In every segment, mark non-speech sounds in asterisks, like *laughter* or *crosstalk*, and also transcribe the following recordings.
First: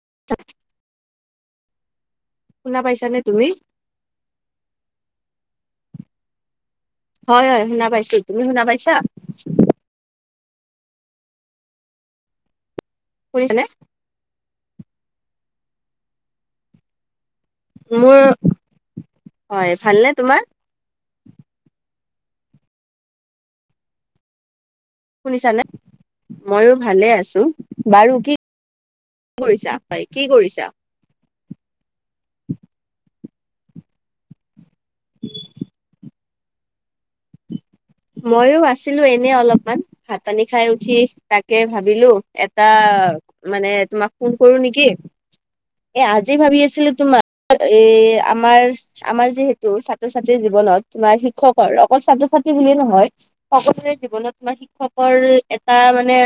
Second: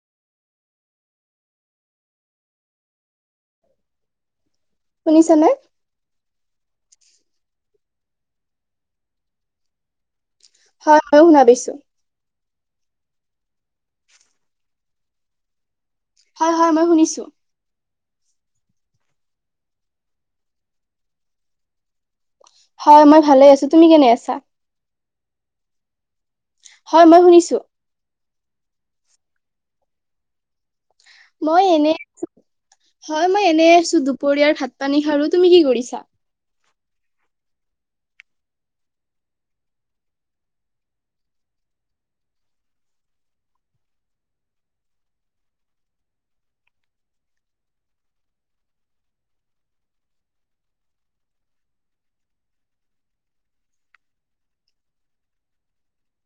*unintelligible* শুনা পাইছানে তুমি? শুনিছা নে? হয় হয় শুনা পাইছো, তুমি শুনা পাইছা? হয় মইয়ো শুনা পাইছো। শুনিছানে? *inaudible* হয় হয় মই শুনিছো। মোৰ, হয় ভালনে তোমাৰ? হয় মই ভালে আছো, তুমি কেনে আছা? শুনিছানে? ময়ো হয় ভালে মই আছো, শুনিছো। বাৰু কি? কি কৰিছা? হয়, কি কৰিছা? মই এনে আছো, হয় মই এনে আছো দুপৰীয়াৰ ভাত পানী খাৰো, তুমি কি কৰিছা? *inaudible* ময়ো আছিলো এনে অলপমান ভাত পানী খাই উঠি তাকে ভাবিলো এটা অ', মানে তোমাক ফোন কৰো নেকি? এ আজি ভাবি আছিলো তোমাৰ, এ আমাৰ-আমাৰ যিহেতো ছাত্ৰ ছাত্ৰী জী ৱনত তোমাৰ শিক্ষকৰ অকল ছাত্ৰ ছাত্ৰী বুলি নহয়, সকলোৰে জীৱনত তোমাৰ শিক্ষকৰ, এটা মানে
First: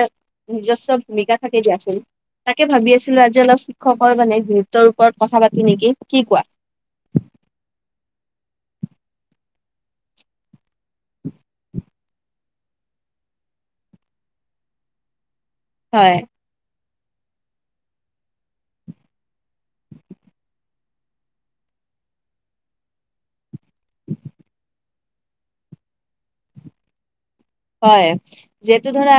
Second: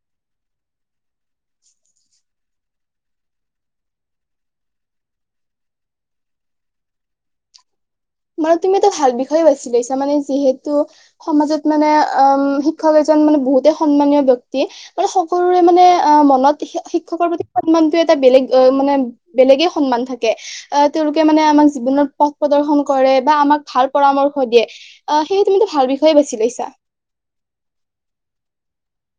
নিজস্ব ভূমিকা থাকে দিয়াচোন। তাকে ভাবি আছিলো আজি অলপ, শিক্ষকৰ মানে গুৰুত্বৰ ওপৰত কথা পাতো নেকি, কি কোৱা? *inaudible* মানে তুমি এটা ভাল বিষয়ে বাছি হৈছা, মানে যিহেতু সমাজত মানে আহ উম শিক্ষক এজন মানে বহুতে সন্মানীয় ব্যক্তি, মানে সকলোৰে মানে অ, হয় মনত শিক শিক্ষকৰ প্ৰতি সন্মানটো এটা বেলেগ আহ এটা মানে বেলেগে সন্মান থাকে, আহ তেওঁলোকে মানে আমাক জীৱনৰ পথ প্ৰদৰ্শন কৰে, বা আমাক ভাল পৰামৰ্শ দিয়ে, আহ সেই তুমিতো ভাল বিষয়ে বেছি লৈছা। হয়, যিহেতু ধৰা,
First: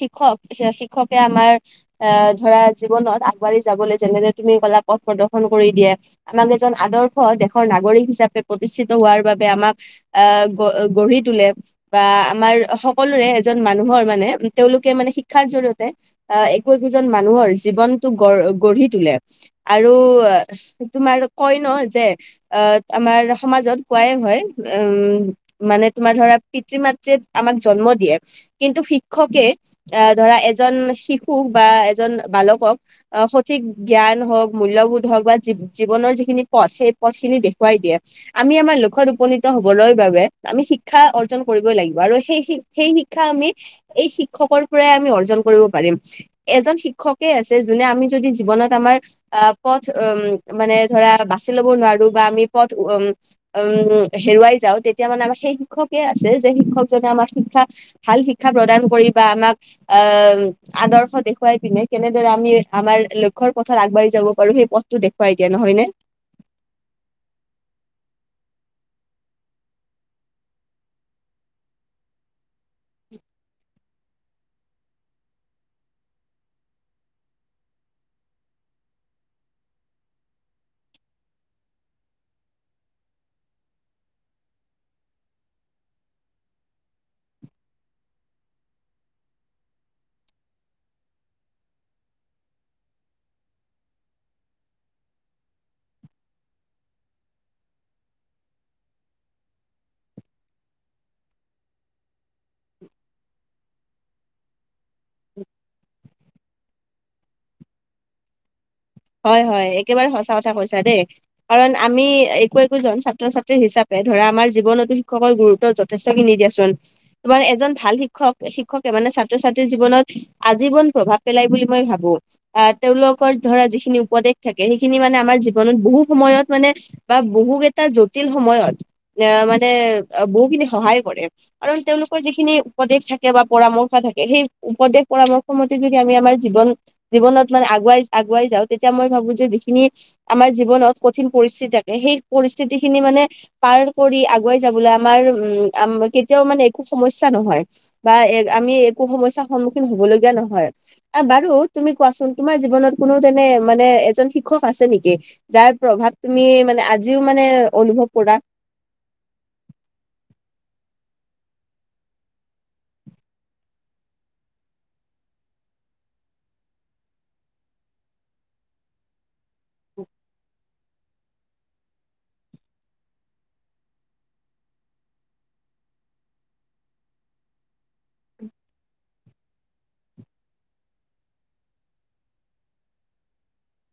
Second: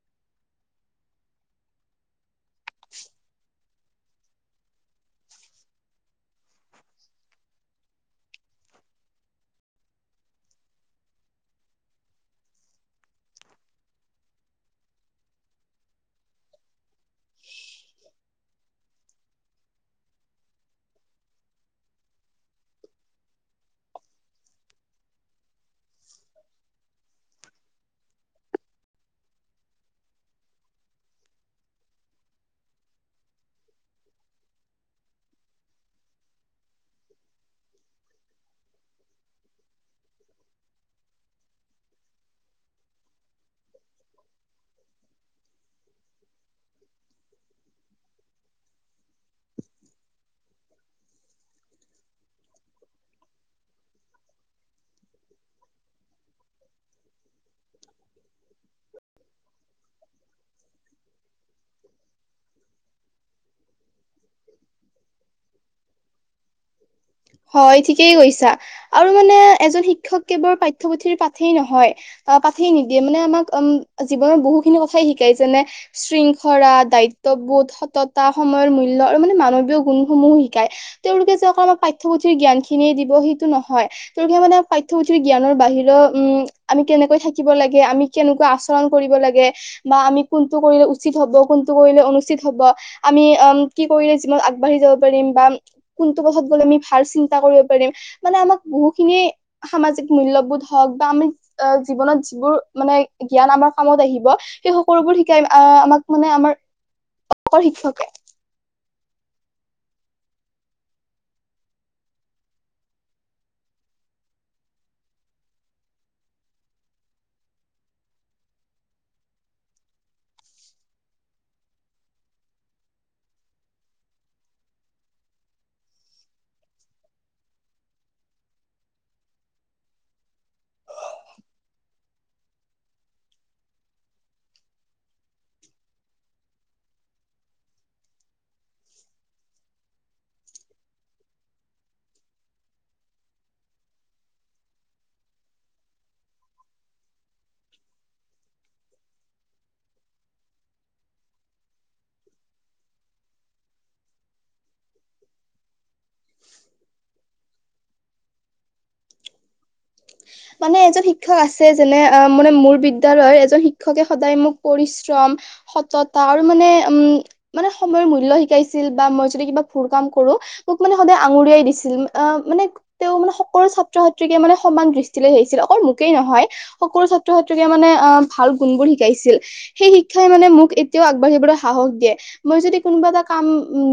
শিক্ষক শিক্ষকে আমাৰ *unintelligible* ধৰা জীৱনত আগবাঢ়ি যাবলৈ যেনেকে তুমি ক'লা পথ প্ৰদৰ্শন কৰি দিয়ে, আমাক এজন আদৰ্শ দেশৰ নাগৰিক হিচাপে প্ৰতি নিশ্চিত হোৱাৰ বাবে আমাক, আহ গঢ়ি তোলে, বা আমাৰ সকলোৰে এজন মানুহৰ মানে, তেওঁলোকে মানে শিক্ষাৰ জৰিয়তে আহ একো একোজন মানুহৰ জী জীৱনটো গৰ গঢ়ি তুলে, আৰু, তোমাৰ কয় ন' যে আমাৰ সমাজত কোৱাই হয়, উম, মানে তোমাৰ ধৰা পিতৃ-মাতৃয়ে আমাক জন্ম দিয়ে, কিন্তু শিক্ষকে, আহ ধৰা এজন শিশুক বা এজন বালকক আহ সঠিক জ্ঞান হওঁক, মূল্যবোধ হওক, বা জী জীৱনৰ যিখিনি পথ সেই পথ খিন যদি দেখুৱাই দিয়ে, আমি আমাৰ লক্ষ্যত উপনীত হ'বলৈ বাবে আমি শিক্ষা অৰ্জন কৰিবই লাগিব, আৰু সেই শি সেই শিক্ষা আমি, এই শিক্ষকৰ পৰাই আমি অৰ্জন কৰিব পাৰিম, এজন শিক্ষকে *unintelligible* আছে যোনে আমি যদি জীৱনত আমাৰ, আহ পথ উম, মানে ধৰা বাচি ল'ব নোৱাৰো বা আমি পথ উম, হেৰুৱাই যাওঁ, তেতিয়া মানে আমাৰ সেই শিক্ষকে আছে, যে শিক্ষক য'ত আমাক শিক্ষা ভাল শিক্ষা প্ৰদান কৰি বা আমাক আহ, আদৰ্শ দেখুৱাই পিনে কেনেদৰে আমি আমাৰ লক্ষ্যৰ পথত আগবাঢ়ি যাব পাৰো সেই পথটো দেখওুৱাই দিয়া, নহয়নে? *inaudible* হয় ঠিকেই কৈছা, আৰু মানে এজন শিক্ষক কেৱল পাঠ্যপুথিৰ পাঠেই নহয় পা পাঠেই নিদিয়ে, মানে আমাক উম, জীৱনত বহুখিনি কথাই শিকায় যেনে, শৃংখৰা দায়িত্ব বোধ, সততা, সময়ৰ মূল্য আৰু মানে মানৱীয় গুণসমূহো শিকায়, তেওঁলোকে যে আমাক পাঠ্যপুথিৰ জ্ঞান খিনিয়ে দিব সেইটো নহয়, তেওঁলোকে মানে পঠ্যপুথিৰ জ্ঞান বাহিৰও, উম, আমি কেনেকৈ থাকিব লাগে, আমি কেনেকোৱা আচৰণ কৰিব লাগে, বা আমি কোনটো কৰিলে উচিত হ'ব, কোন কোনটো কৰিলে অনুষ্ঠিত হ'ব, আমি আম কি কৰিলে জীৱনত আগবাঢ়ি যাব পাৰিম, বা টো পথত গ'লে আমি ভাল চিন্তা কৰিব পাৰিম, মানে আমাক বহুত খিনি সামাজিক মূল্যবোধ হওক বা জীৱনত যিবোৰ মানে জ্ঞান আমাৰ কামত আহিব, সেই সকলোবোৰ শিকাই আ আমাক মানে আমাৰ, অকল শিক্ষকে হয় হয় একেবাৰে সঁচা কথা কৈছা দে, কাৰণ আমি একো একোজন ছাত্ৰ-ছাত্ৰী হিচাপে ধৰা আমাৰ জীৱনতো শিক্ষকৰ গুৰুত্ব যথেষ্ট খিনি দিয়াচোন, তোমাৰ এজন ভাল শিক্ষক শিক্ষকে মানে ছাত্ৰ-ছাত্ৰীৰ জীৱনত, আজীৱন প্ৰভাৱ পেলাই বুলি মই ভাবো, আহ তেওঁলোকৰ ধৰা যিখি খিনি উপদেশ থাকে, সেইখিনি মানে আমাৰ জীৱনত বহু সময়ত মানে, বা বহুকেইটা জটিল সময়ত এ মানে, বহুখিনি সহায়ও কৰে, কাৰণ তেওঁলোকৰ যিখিনি উপদেশ থাকে বা পৰামৰ থাকে সেই উপদেশ পৰামৰ্শ মতে যদি আমি আমাৰ জীৱন, জীৱনত মানে আগুৱাই-আগুৱাই যাওঁ তেতিয়া মই ভাবো যে যিখিনি, আমাৰ জীৱনত কঠিন পৰিস্থিতি থাকে, সেই পৰিস্থিতি খিনি মানে পাৰ কৰি আগুৱাই যাবলৈ আমাৰ উম, কেতিয়াও মানে একো সমস্যা নহয়, বা এ আমি *unintelligible* একো সমস্যাৰ সন্মুখীন হ'ব লগীয়া নহয়, বাৰু তুমি কোৱাচোন তোমাৰ জীৱনত কোনো তেনে মানে এজন শিক্ষক আছে নেকি, যাৰ প্ৰভাৱ তুমি মানে আজিও মানে অনুভৱ কৰা। *inaudible* মানে এজন শিক্ষক আছে, যোনে অ, মানে মোৰ বিদ্যলয়ৰ এজন শিক্ষকে সদায় মোক পৰিশ্ৰম সততা, আৰু মানে উম মানে সময়ৰ মূল্য শিকাইছিল। বা মই যদি কিবা ভুল কাম কৰোঁ মোক মানে সদায় আঙুলিয়াই দিছিল, আ, মানে তেওঁ মানে সকলো ছাত্ৰ-ছাত্ৰীকে মানে সমান দৃ ছিল, অকল মোকেই নহয়, সকলো ছাত্ৰ-ছাত্ৰীকে মানে আ ভাল গুণবোৰ শিকাইছিল, সেই শিক শিক্ষাই মানে মোক এতিয়াও আগবাঢ়িবলৈ সাহস দিয়ে। মই যদি কোনোবা এটা কাম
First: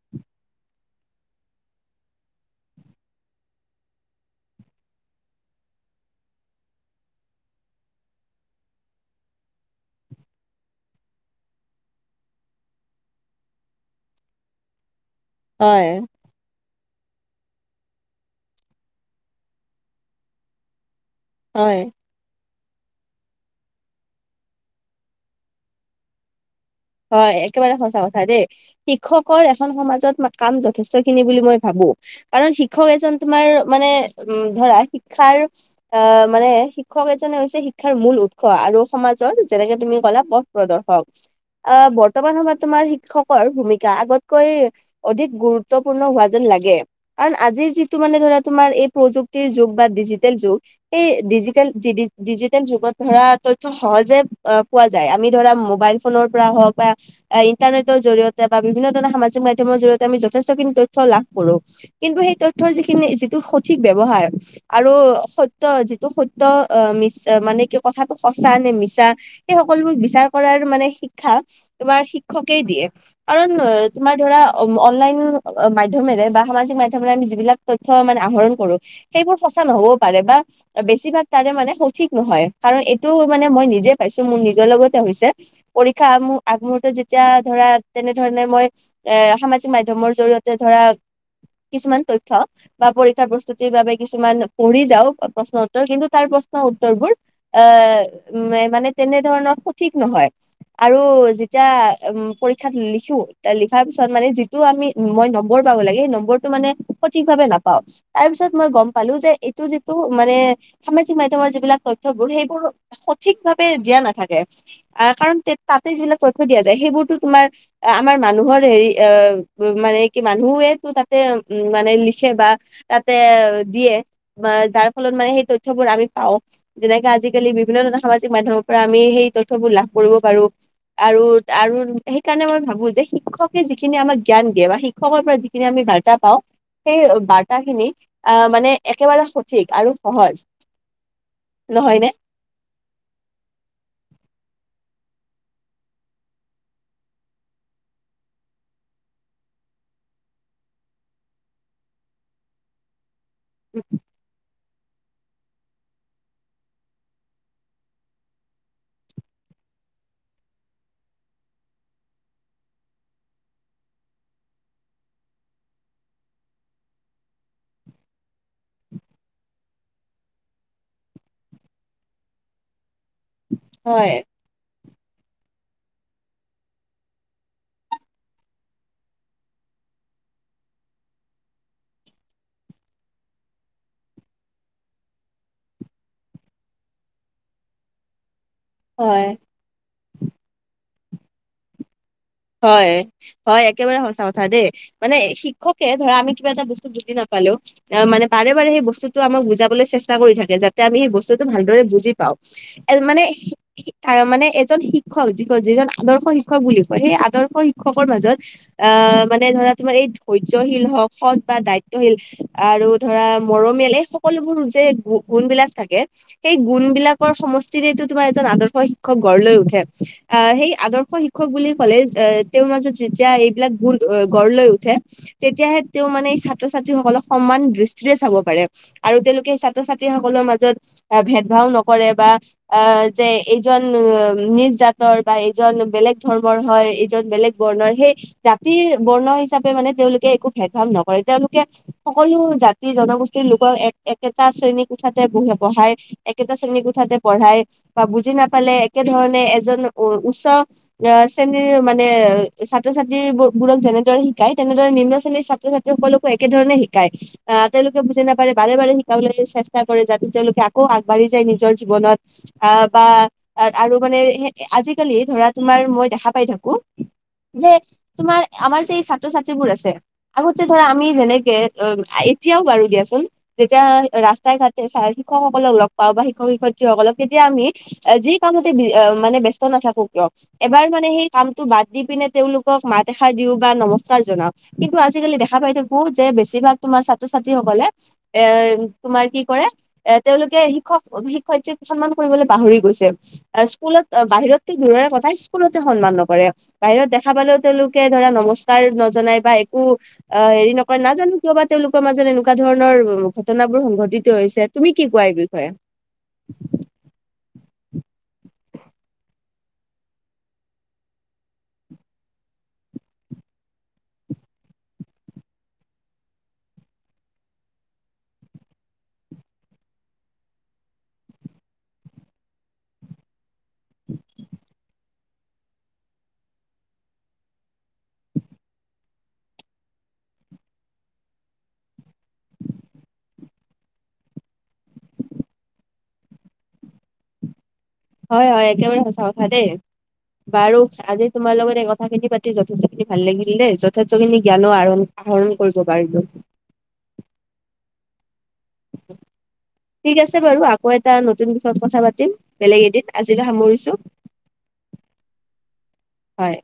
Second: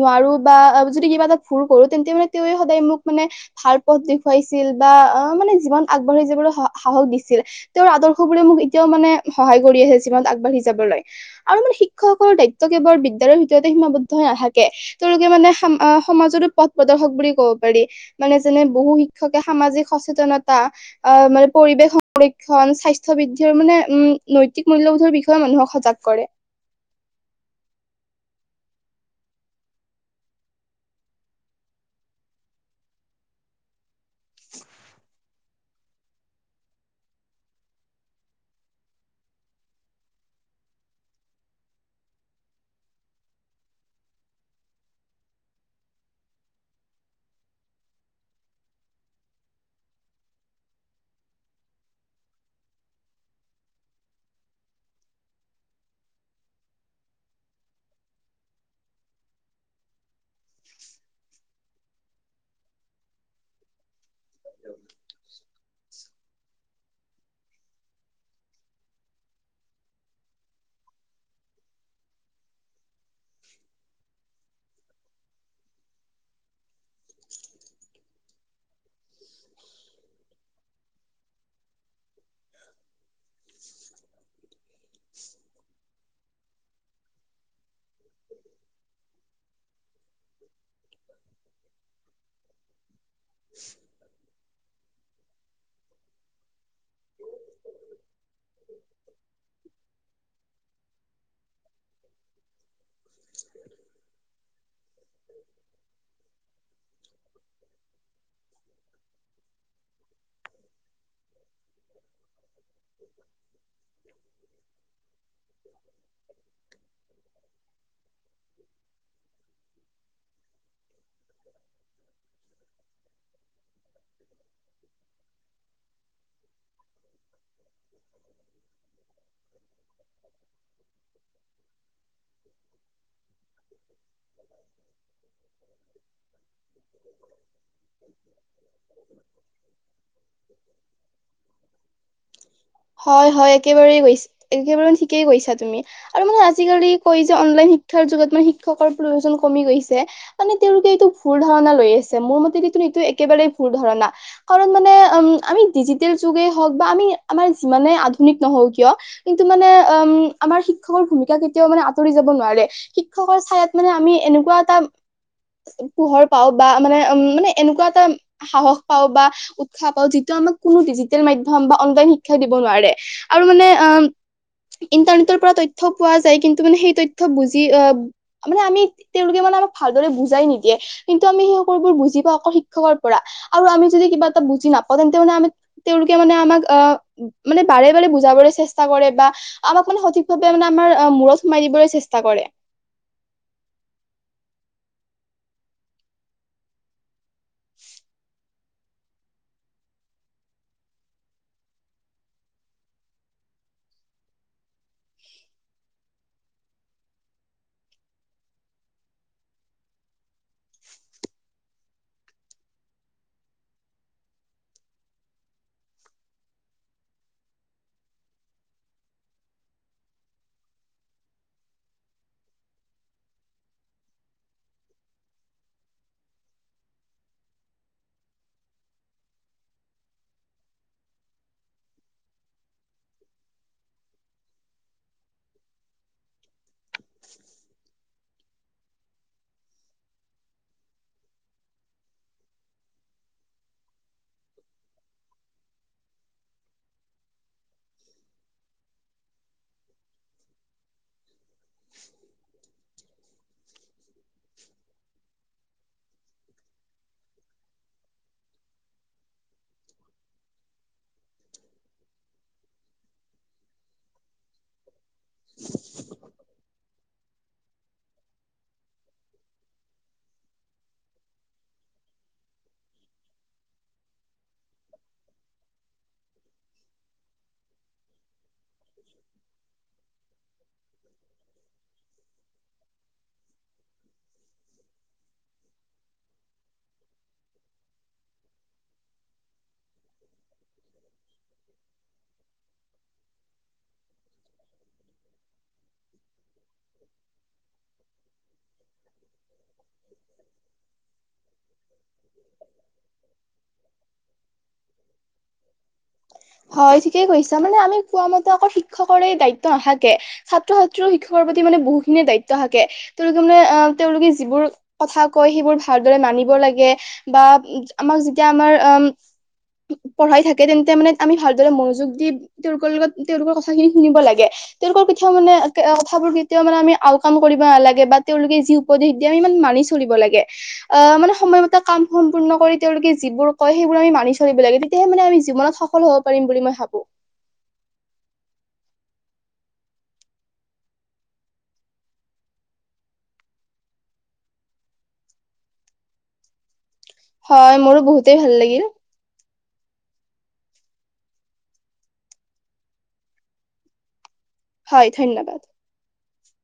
নোৱাৰো বা যদি এটাত ভুল কৰো, তেন্তে মানে তেওঁৱে সদায় মোক মানে ভাল পথ দেখুৱাইছিল, বা মানে আগবাঢ়ি যাবলৈ স-সাহস দিছিল, তেওঁৰ আদৰ্শবোৰে মোক এতিয়াও মানে সহায় কৰি আছে, জীৱনত আগবাঢ়ি যাবলৈ আৰু মানে শিক্ষকসকলৰ দায়িত্ব কেৱল বিদ্যালয়ৰ ভিতৰতে সীমাবদ্ধ নাথাকে। তেওঁলোকে মানে হয় সমাজতো পথ প্ৰদৰ্শক বুলি ক'ব পাৰি, মানে যেনে বহু শিক্ষকে সামাজিক সচেতনতা। আ মানে হয় পৰিৱেশ ক্ষণ স্বাস্থ্য বৃদ্ধিৰ মানে উম, নৈতিক মূল্যবোধৰ বিষয়ে মানুহক সজাগ কৰে। হয় একেবাৰে সঁচা কথা দেই, শিক্ষকৰ এখন সমাজত কাম যথেষ্টখিনি বুলি মই ভাবো। কাৰণ শিক্ষক এজন তোমাৰ মানে উম, ধৰা শিক্ষাৰ। আ মানে, শিক্ষক এজনে হৈছে শিক্ষাৰ মূল উৎস। আৰু সমাজৰ যেনেকে তুমি ক'লা পথ প্ৰদৰ্শক। হওঁক আ বৰ্তমান সময়ত তোমাৰ শিক্ষকৰ ভূমিকা, আগতকৈ অধিক গুৰুত্বপূৰ্ণ হোৱা যেন। লাগে কাৰণ আজিৰ যিটো মানে ধৰা এই প্ৰযুক্তিৰ যুগ বা ডিজিটেল যুগ, এই ডি ডিজিটেল যুগত ধৰা তথ্য সহজে পোৱা যায়, আমি ধৰা মোবাইল। ফোনৰ পৰা হওক বা, ইন্টাৰনেটৰ জৰিয়তে বা বিভিন্ন ধৰণৰ সামাজিক মাধ্যমৰ জৰিয়তে আমি যথেষ্টখিনি তথ্য লাভ কৰোঁ। কিন্তু সেই তথ্যৰ যিখিনি, যিটো সঠিক ব্যৱহাৰ আৰু সত্য যিটো সত্য, অ মিছ মানে কি কথাটো সঁচা নে মিছা! সেই সকলোবোৰ বিচাৰ কৰাৰ মানে। শিক্ষা, তোমাৰ শিক্ষকেই দিয়ে। কাৰণ তোমাৰ ধৰা অনলাইন মাধ্যম মেৰে বা সামাজিক মাধ্যমেৰে আমি যিবিলাক তথ্য মানে আহৰণ কৰো, সেইবোৰ সঁচা নহ'বও পাৰে বা, বেছি। বেছিভাগ তাৰে মানে সঠিক নহয়। কাৰণ এইটো মানে মই নিজে পাইছো, মোৰ নিজৰ লগতে হৈছে। পৰীক্ষাৰ আগ মুহূৰ্তত যেতিয়া ধৰা। তেনেধৰণে মই, এ সামাজিক মাধ্যমৰ জৰিয়তে ধৰা। কিছুমান তথ্য বা পৰীক্ষাৰ প্ৰস্তুতিৰ বাবে কিছুমান পঢ়ি যাও প্ৰশ্নৰ উত্তৰ কিন্তু, তাৰ প্ৰশ্ন উত্তৰবোৰ, আ মানে তেনেধৰণৰ সঠিক নহয়! আৰু যেতিয়া অম পৰীক্ষ ক্ষাত লিখো, লিখাৰ পিছত মানে যিটো আমি, মই নম্বৰ পাব লাগে সেই নম্বৰটো। মানে সঠিকভাৱে নাপাও, তাৰ পিছত মই গম পালো যে এইটো যিটো মানে, সামাজিক মাধ্যমত যিবিলাক তথ্যবোৰ সেইবোৰ সঠিকভাৱে দিয়া নাথাকে। আ, কাৰণ তাতে যিবিলাক তথ্য দিয়া যায়, সেইবোৰতো তোমাৰ আমাৰ মানুহৰ হেৰি অ', মান মানুহেতো তাতে উ মানে লিখে বা তাতে দিয়ে, বা যাৰ। ফলত মানে সেই তথ্যবোৰ আমি পাওঁ, যেনেকে আজিকালি বিভিন্ন ধৰণৰ সামাজিক মাধ্যমৰ পৰা আমি সেই। সেইবোৰ লাভ কৰিব পাৰো। আৰু, আৰু সেইকাৰণে মই ভাবো যে শিক্ষকে যিখিনি আমাক জ্ঞান দিয়ে বা শিক্ষকৰ পৰা যিখিনি আমি বাৰ্তা পাওঁ সেই বাৰ্তাখিনি আ মানে একেবাৰে সঠিক আৰু সহজ। নহয়নে? হয় হয়, একেবাৰ গৈছ একেবাৰে ঠিকেই কৈছা তুমি। আৰু মানে আজিকালি কয় যে অনলাইন শিক্ষাৰ। শিক্ষকৰ প্ৰয়োজন কমি গৈছে, মানে তেওঁলোকে এইটো ভুল ধাৰণা লৈ আছে। মোৰ মতে এইটো একেবাৰে ভুল ধাৰণা। কাৰণ মানে, উম আমি ডিজিটেল যুগে হওক বা আমি। আমাৰ যিমানে আধুনিক নহও কিয়, কিন্তু মানে উম আমাৰ শিক্ষকৰ ভূমিকা কেতিয়াও মানে আঁতৰি যাব নোৱাৰে। শিক্ষকৰ ছায়াত মানে আমি এনেকুৱা এটা, পোহৰ পাওক বা মানে উম মানে এনেকুৱা এটা সাহস পাওঁ বা উৎসাহ পাওঁ যিটো, আমাক কোনো ডিজিটেল মাধ্যম বা অনলাইন শিক্ষাই দিব নোৱাৰে। আৰু মানে আ হয় ইণ্টাৰনেটৰ পৰা তথ্য পোৱা যায়, কিন্তু মানে সেই তথ্য বুজি, আ মানে আমি, তেওঁলোকে মানে আমাক ভালদৰে বুজাই নিদিয়ে, কিন্তু আমি সেই সকলোবোৰ বুজি পাও আকৌ শিক্ষকৰ পৰা। আৰু আমি যদি কিবা এটা বুজি নাপাওঁ তেন্তে মানে আমাক, তেওঁলোকে মানে আমাক আ মানে বাৰে বাৰে বুজাবৰে চেষ্টা কৰে বা হয় আমাক মানে সঠিকভাৱে মানে আমাৰ অ মূৰত সোমাই দিবলে চেষ্টা, কৰে হয় হয় একেবাৰে সঁচা কথা দেই মানে শিক্ষকে ধৰা আমি কিবা এটা বস্তু বুজি নাপা পালো অ মানে পাৰে। কেবাৰে বস্তুটো আমাক বুজাবলৈ চেষ্টা কৰি থাকে যাতে আমি সেই বস্তুটো ভালদৰে বুজি পাওঁ এ মানে হি হি তাৰ মানে এজন শিক্ষক যি যিজন আদৰ্শ শিক্ষক বুলি কয় সেই আৰ্দ আদৰ্শ শিক্ষকৰ মাজত আহ মানে ধৰা তোমাৰ এই ধৈৰ্যশীল হক সৎ বা দায়িত্বশীল। আৰু ধৰা মৰমীয়াল এই সকলোবোৰ যে গুণবিলাক থাকে। সেই গুণ বিলাকৰ সমষ্টিৰেতো তোমাৰ এজন আদৰ্শ শিক্ষক গঢ় লৈ উঠে, অ' সেই আদৰ্শ শিক্ষক বুলি ক'লে এহ তেওঁৰ মাজত যেতিয়া এইবিলাক গুণ গঢ় লৈ উঠে। তেতিয়াহে তেওঁ মানে এই ছাত্ৰ-ছাত্ৰীসকল সমান দৃষ্টিৰে চাব পাৰে আৰু তেওঁলোকে ছাত্ৰ ছাত্ৰীসকলৰ মাজত ভেদ ভাও নকৰে বা যে এইজন নিজ জাতৰ বা এইজন বেলেগ ধৰ্মৰ হয় য'ত বেলেগ বৰ্ণৰ সেই জাতি বৰ্ণ হিচাপে মানে তেওঁলোকে একো ভেদ-ভাব নকৰে। তেওঁলোকে সকলো জাতি-জনগোষ্ঠীৰ লোকক এক একেটা শ্ৰেণী কোঠাতে বহি বহাই একেটা শ্ৰেণী কোঠাত পঢ়ায় বা বুজি নাপালে একে ধৰণে এজন উচ্চ শ্ৰেণীৰ মান বোৰক যেনেদৰে শিকাই তেনেদৰে নিম্ন শ্ৰেণীৰ ছাত্ৰ-ছাত্ৰী সকলকো একেধৰণে শিকায়। অ' তেওঁলোকে বুজি নাপায় বাৰে বাৰে শিকাবলৈ চেষ্টা কৰে যাতে তেওঁলোকে আকৌ আগবাঢ়ি যায় নিজৰ জীৱনত। আহ বা আৰু মানে আজিকালি ধৰা তোমাৰ মই দেখা পাই থাকোঁ যে তোমাৰ আমাৰ যে ছাত্ৰ ছাত্ৰীবোৰ আছে আগতে ধৰা আমি যেনেকে এ এতি এতিয়াও বাৰু দিয়াচোন যেতিয়াই ৰাস্তাই-ঘাটে ছাৰ শিক্ষকসকলক লগ পাওঁ বা শিক্ষক-শিক্ষয়িত্ৰীসকলক তেতিয়া তুমি যি কামতে মানে ব্যস্ত নাথাকোঁ কিয় এবাৰ মানে সেই কাম টো বাদ দি পিনে তেওঁলোকক মাত এষাৰ দিও বা নমস্কাৰ জনাও। কিন্তু আজিকালি দেখা পাই থাকো যে বেছি বেছি ভাগ তোমাৰ ছাত্ৰ-ছাত্ৰীসকলে এ তোমাৰ কি কৰে এ তেওঁলোকে শিক্ষক-শিক্ষয়িত্ৰী পিতৃক সন্মান কৰিবলৈ পাহৰি গৈছে। স্কুলত বাহিৰত দূৰৰ কথা স্কুলতে সন্মান নকৰে। বাহিৰত দেখা পালেও তেওঁলোকে ধৰা নমস্কাৰ নজনাই বা এ উফ অ' হেৰি নকয়, নাজানো কিয়বা তেওঁলোকৰ মাজত এনেকুৱা ধৰণৰ ঘটনাবোৰ সংঘটিত হৈছে। তুমি কি কোৱা এই বিষয়ে? হয় ঠিকেই কৈছা মানে আমি কোৱা মতে আকৌ শিক্ষকৰে দায়ি *unintelligible* নাথাকে ছাত্ৰ-ছাত্ৰী শিক্ষকৰ প্ৰতি মানে বহুতখিনিয়ে দায়িত্ব থাকে। তেওঁলোকে মানে আহ তেওঁলোকে যিবোৰ কথা কৈ সেইবোৰ ভালদৰে মানিব লাগে বা আমাক যেতিয়া আমাৰ উম *unintelligible* পঢ়াই থাকে তেন্তে মানে আমি ভালদৰে মনোযোগ দি তেওঁলোকৰ লগত তেওঁলোকৰ কথাখিনি শুনিব লাগে। তেওঁলোকৰ কেতিয়াওঁ মানে কথাবোৰ কেতিয়াওঁ মানে আউকান কৰিব নালাগে বা তেওঁলোকে যি উপদেশ দিয়ে আমি ইমান মানি মানি চলিব লাগে। মানে সময়মতে কাম সম্পূৰ্ণ কৰি তেওঁলোকে যিবোৰ কয় সেইবোৰ আমি মানি চলিব লাগে। তেতিয়াহে আমি জীৱনত সফল হ'ব পাৰিম মই ভাবোঁ। হয়-হয় একেবাৰে সঁচা কথা দেই। বাৰু আজি তোমাৰ লগত এই কথাখিনি পাতি যথেষ্ট খিনি ভাল লাগিল দেই, যথেষ্ট খিনি জ্ঞানো আহৰণ আহৰণ কৰিব পাৰিলোঁ। হয় মোৰো বহুতেই ভাল লাগিল। ঠিক আছে বাৰু আকৌ এটা নতুন বিষয়ত কথা পাতিম, বেলেগ এদিন আজিলৈ সামৰিছোঁ। হয় ধন্যবাদ। হয়।